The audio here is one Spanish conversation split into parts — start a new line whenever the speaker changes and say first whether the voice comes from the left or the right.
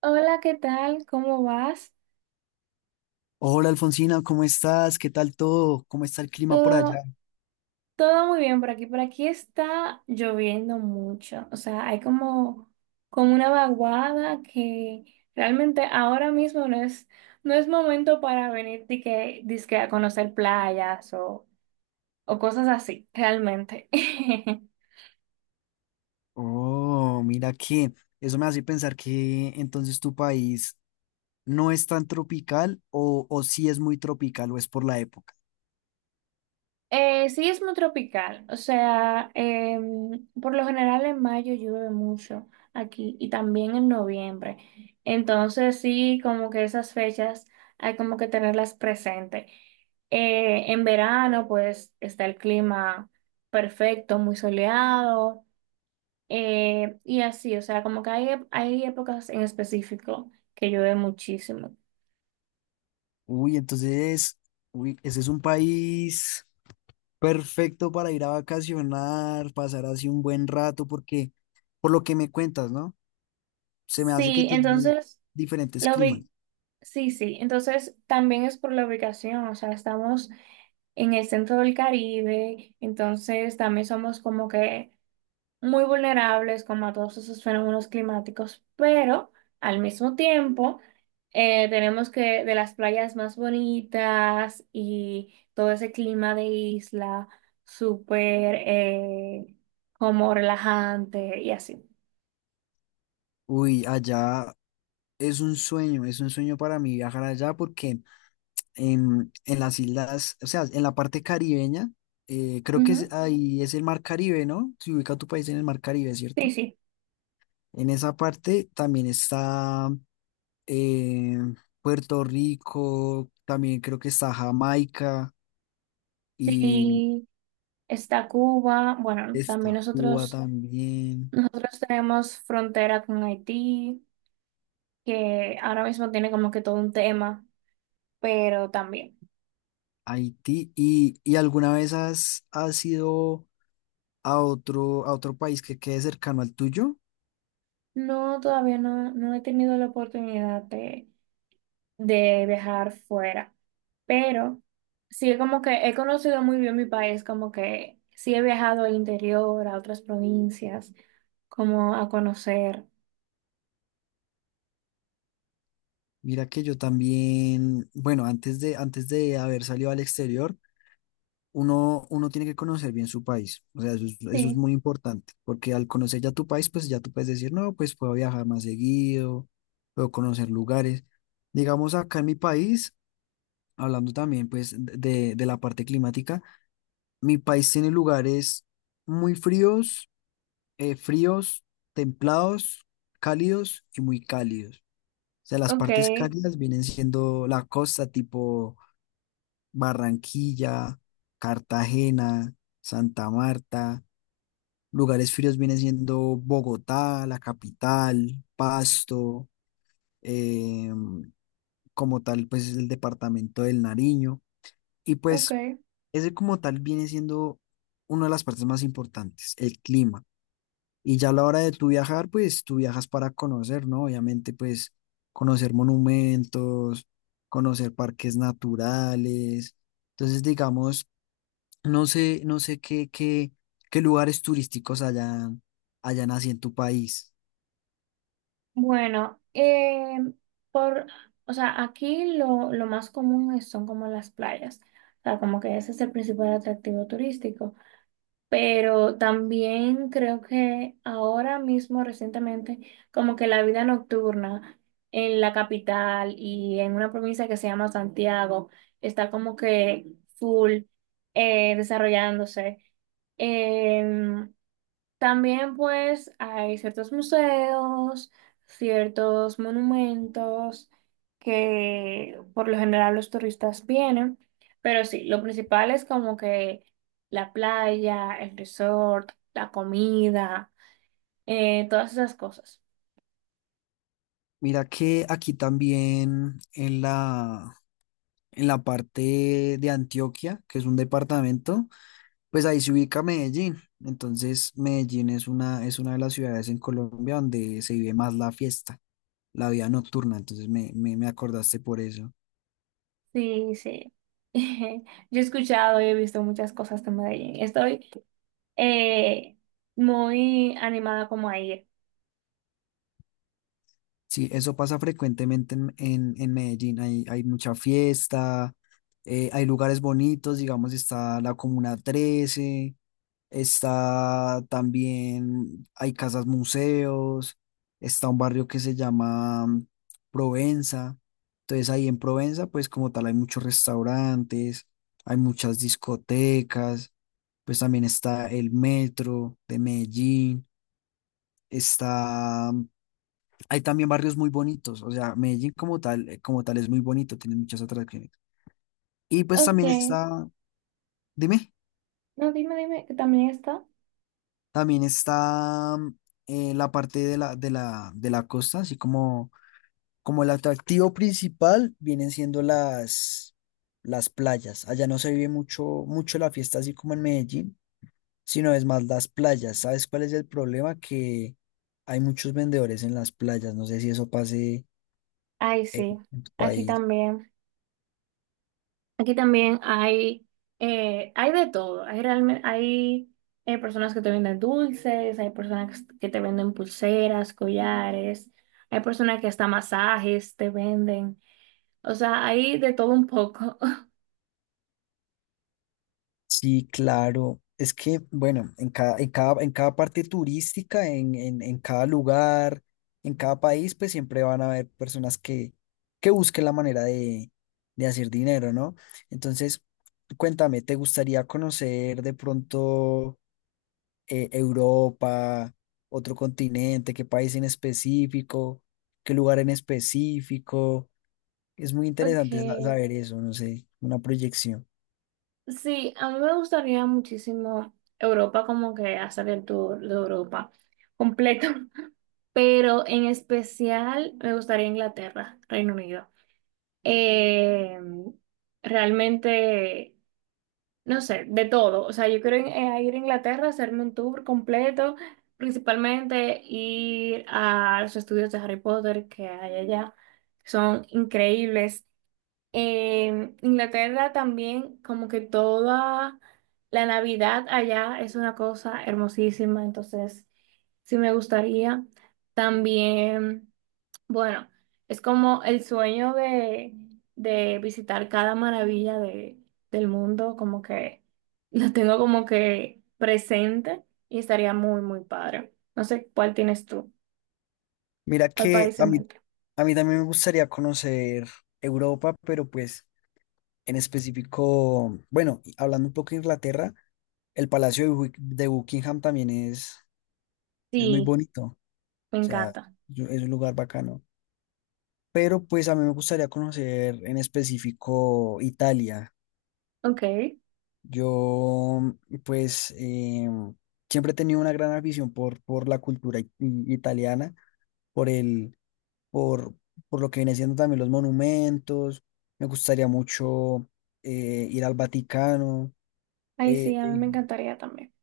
right: Hola, ¿qué tal? ¿Cómo vas?
left: Hola Alfonsina, ¿cómo estás? ¿Qué tal todo? ¿Cómo está el clima por allá?
right: Todo, todo muy bien por aquí. Por aquí está lloviendo mucho. O sea, hay como, como una vaguada que realmente ahora mismo no es, no es momento para venir dique, dizque a conocer playas o cosas así, realmente.
left: Oh, mira que eso me hace pensar que entonces tu país no es tan tropical o sí es muy tropical o es por la época.
right: Sí, es muy tropical, o sea, por lo general en mayo llueve mucho aquí y también en noviembre. Entonces sí, como que esas fechas hay como que tenerlas presente. En verano pues está el clima perfecto, muy soleado, y así, o sea, como que hay, hay épocas en específico que llueve muchísimo.
left: Uy, entonces, uy, ese es un país perfecto para ir a vacacionar, pasar así un buen rato, porque por lo que me cuentas, ¿no? Se me hace que
right: Sí,
left: tiene
right: entonces...
left: diferentes
right: La
left: climas.
right: ubicación. Sí, sí, entonces también es por la ubicación, o sea, estamos en el centro del Caribe, entonces también somos como que muy vulnerables como a todos esos fenómenos climáticos, pero al mismo tiempo tenemos que de las playas más bonitas y todo ese clima de isla súper, como relajante y así.
left: Uy, allá es un sueño para mí viajar allá porque en las islas, o sea, en la parte caribeña, creo que
right: Ujú.
left: ahí es el mar Caribe, ¿no? Se ubica tu país en el mar Caribe,
right: Sí,
left: ¿cierto?
right: sí,
left: En esa parte también está eh, Puerto Rico, también creo que está Jamaica y
right: sí, está Cuba, bueno, también
left: está Cuba
right: nosotros...
left: también,
right: Nosotros tenemos frontera con Haití, que ahora mismo tiene como que todo un tema, pero también.
left: Haití. ¿Y alguna vez has ido a otro país que quede cercano al tuyo?
right: No, todavía no, no he tenido la oportunidad de viajar fuera, pero sí como que he conocido muy bien mi país, como que sí he viajado al interior, a otras provincias, como a conocer.
left: Mira que yo también, bueno, antes de haber salido al exterior, uno tiene que conocer bien su país. O sea, eso es
right: Sí,
left: muy importante, porque al conocer ya tu país, pues ya tú puedes decir, no, pues puedo viajar más seguido, puedo conocer lugares. Digamos, acá en mi país, hablando también pues de la parte climática, mi país tiene lugares muy fríos, fríos, templados, cálidos y muy cálidos. O sea, las
right: ok,
left: partes cálidas vienen siendo la costa tipo Barranquilla, Cartagena, Santa Marta, lugares fríos viene siendo Bogotá, la capital, Pasto, eh, como tal, pues es el departamento del Nariño. Y
right: ok.
left: pues ese como tal viene siendo una de las partes más importantes, el clima. Y ya a la hora de tu viajar, pues tú viajas para conocer, ¿no? Obviamente, pues conocer monumentos, conocer parques naturales. Entonces, digamos no sé, no sé qué lugares turísticos hayan así en tu país.
right: Bueno, por, o sea, aquí lo, son como las playas. O sea, como que ese es el principal atractivo turístico. Pero también creo que ahora mismo, recientemente, como que la vida nocturna en la capital y en una provincia que se llama Santiago está como que full, desarrollándose. Em, También pues hay ciertos museos, ciertos monumentos que por lo general los turistas vienen, pero sí, lo principal es como que la playa, el resort, la comida, todas esas cosas.
left: Mira que aquí también en la parte de Antioquia, que es un departamento, pues ahí se ubica Medellín. Entonces, Medellín es una de las ciudades en Colombia donde se vive más la fiesta, la vida nocturna. Entonces, me acordaste por eso.
right: Sí, sí. Yo he escuchado y he visto muchas cosas de Medellín. Estoy, eh, muy animada como a ir.
left: Sí, eso pasa frecuentemente en Medellín. Hay mucha fiesta, hay lugares bonitos, digamos, está la Comuna Trece, está también, hay casas museos, está un barrio que se llama Provenza. Entonces ahí en Provenza, pues como tal, hay muchos restaurantes, hay muchas discotecas, pues también está el metro de Medellín, está hay también barrios muy bonitos, o sea, Medellín como tal es muy bonito, tiene muchas atracciones. Y pues
right: Ok,
left: también está, dime,
right: no, dime, dime, que también está.
left: también está la parte de la costa, así como, como el atractivo principal vienen siendo las playas. Allá no se vive mucho, mucho la fiesta así como en Medellín, sino es más las playas. ¿Sabes cuál es el problema? Que hay muchos vendedores en las playas, no sé si eso pase
right: Ay, sí,
left: en tu
right: aquí
left: país.
right: también. Aquí también hay, hay de todo. Hay, realmente, hay, personas que te venden dulces, hay personas que te venden pulseras, collares, hay personas que hasta masajes te venden. O sea, hay de todo un poco.
left: Sí, claro. Es que, bueno, en cada parte turística, en cada lugar, en cada país, pues siempre van a haber personas que busquen la manera de hacer dinero, ¿no? Entonces, cuéntame, ¿te gustaría conocer de pronto Europa, otro continente, qué país en específico, qué lugar en específico? Es muy interesante
right: Okay,
left: saber eso, no sé, una proyección.
right: sí, a mí me gustaría muchísimo Europa, como que hacer el tour de Europa completo, pero en especial me gustaría Inglaterra, Reino Unido. Eh, Realmente, no sé, de todo. O sea, yo quiero ir a Inglaterra, hacerme un tour completo, principalmente ir a los estudios de Harry Potter que hay allá. Son increíbles. En Inglaterra también, como que toda la Navidad allá es una cosa hermosísima, entonces sí me gustaría. También. Bueno, es como el sueño de visitar cada maravilla de, del mundo, como que lo tengo como que presente y estaría muy, muy padre. No sé cuál tienes tú,
left: Mira
right: cuál
left: que
right: país
left: a
right: en
left: mí,
right: mente.
left: a mí también me gustaría conocer Europa, pero pues en específico, bueno, y hablando un poco de Inglaterra, el Palacio de Buckingham también es muy
right: Sí,
left: bonito, o
right: me
left: sea,
right: encanta.
left: es un lugar bacano. Pero pues a mí me gustaría conocer en específico Italia.
right: Ok.
left: Yo pues siempre he tenido una gran afición por la cultura italiana. por el, por, por lo que viene siendo también los monumentos. Me gustaría mucho ir al Vaticano,
right: Ay, sí,
left: eh,
right: a mí
left: eh,
right: me encantaría también.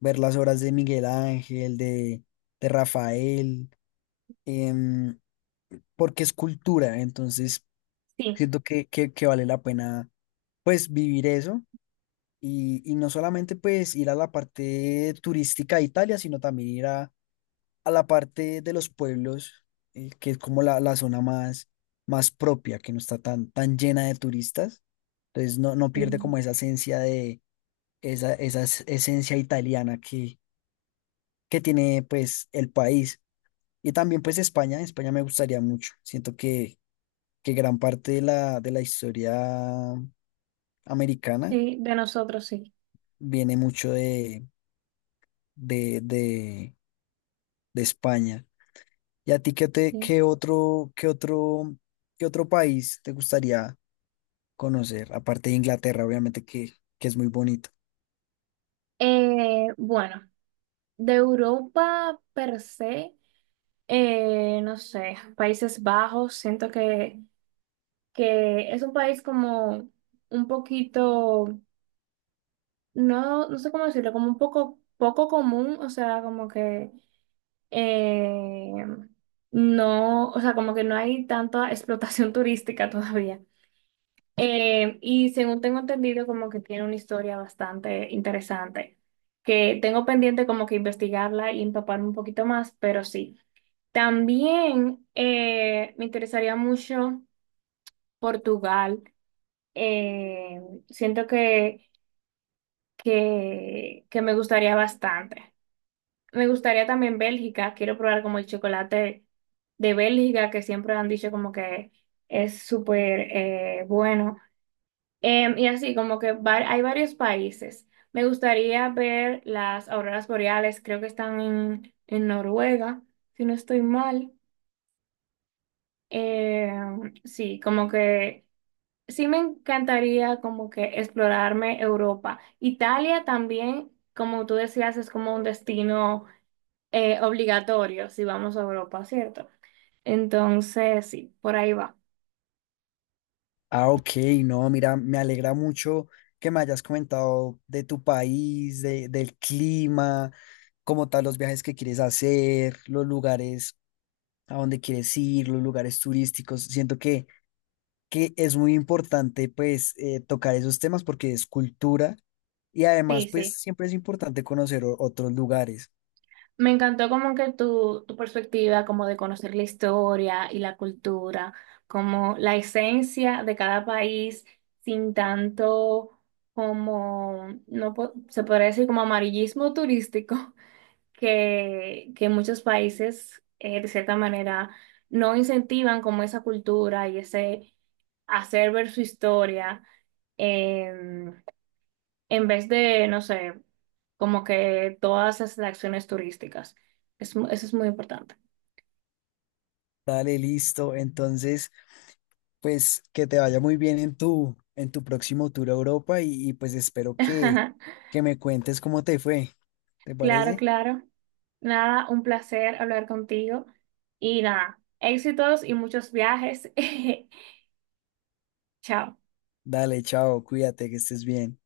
left: ver las obras de Miguel Ángel, de Rafael, em, porque es cultura, entonces
right: Sí,
left: siento que, que vale la pena pues vivir eso. Y no solamente pues ir a la parte turística de Italia, sino también ir a la parte de los pueblos, que es como la zona más, más propia, que no está tan, tan llena de turistas. Entonces no, no pierde
right: mm,
left: como esa esencia de esa, esencia italiana que tiene pues el país. Y también pues España, España me gustaría mucho. Siento que gran parte de de la historia americana
right: sí, de nosotros sí.
left: viene mucho de, de, de España. ¿Y a ti qué te,
right: Sí.
left: qué otro país te gustaría conocer? Aparte de Inglaterra, obviamente que es muy bonito.
right: Bueno, de Europa per se, no sé, Países Bajos, siento que es un país como un poquito, no, no sé cómo decirlo, como un poco, poco común, o sea, como que, eh, no, o sea, como que no hay tanta explotación turística todavía. Y según tengo entendido, como que tiene una historia bastante interesante, que tengo pendiente como que investigarla y empaparme un poquito más, pero sí. También, me interesaría mucho Portugal. eh, Siento que me gustaría bastante. Me gustaría también Bélgica, quiero probar como el chocolate de Bélgica, que siempre han dicho como que es súper, bueno. Y así, como que hay varios países. Me gustaría ver las auroras boreales, creo que están en Noruega, si no estoy mal. Sí, como que... Sí me encantaría como que explorarme Europa. Italia también, como tú decías, es como un destino, obligatorio si vamos a Europa, ¿cierto? Entonces, sí, por ahí va.
left: Ah, ok, no, mira, me alegra mucho que me hayas comentado de tu país, de- del clima, como tal, los viajes que quieres hacer, los lugares a donde quieres ir, los lugares turísticos. Siento que es muy importante, pues, tocar esos temas porque es cultura y
right: Sí,
left: además, pues,
right: sí.
left: siempre es importante conocer otros lugares.
right: Me encantó como que tu perspectiva, como de conocer la historia y la cultura, como la esencia de cada país sin tanto como, no po- se podría decir como amarillismo turístico. Que muchos países, de cierta manera, no incentivan como esa cultura y ese hacer ver su historia, em, en vez de, no sé, como que todas esas acciones turísticas. Eso es muy importante.
left: Dale, listo. Entonces, pues que te vaya muy bien en tu próximo tour a Europa y, pues espero que me cuentes cómo te fue. ¿Te
right: Claro,
left: parece?
right: claro. Nada, un placer hablar contigo y nada, éxitos y muchos viajes. Chao.
left: Dale, chao, cuídate, que estés bien.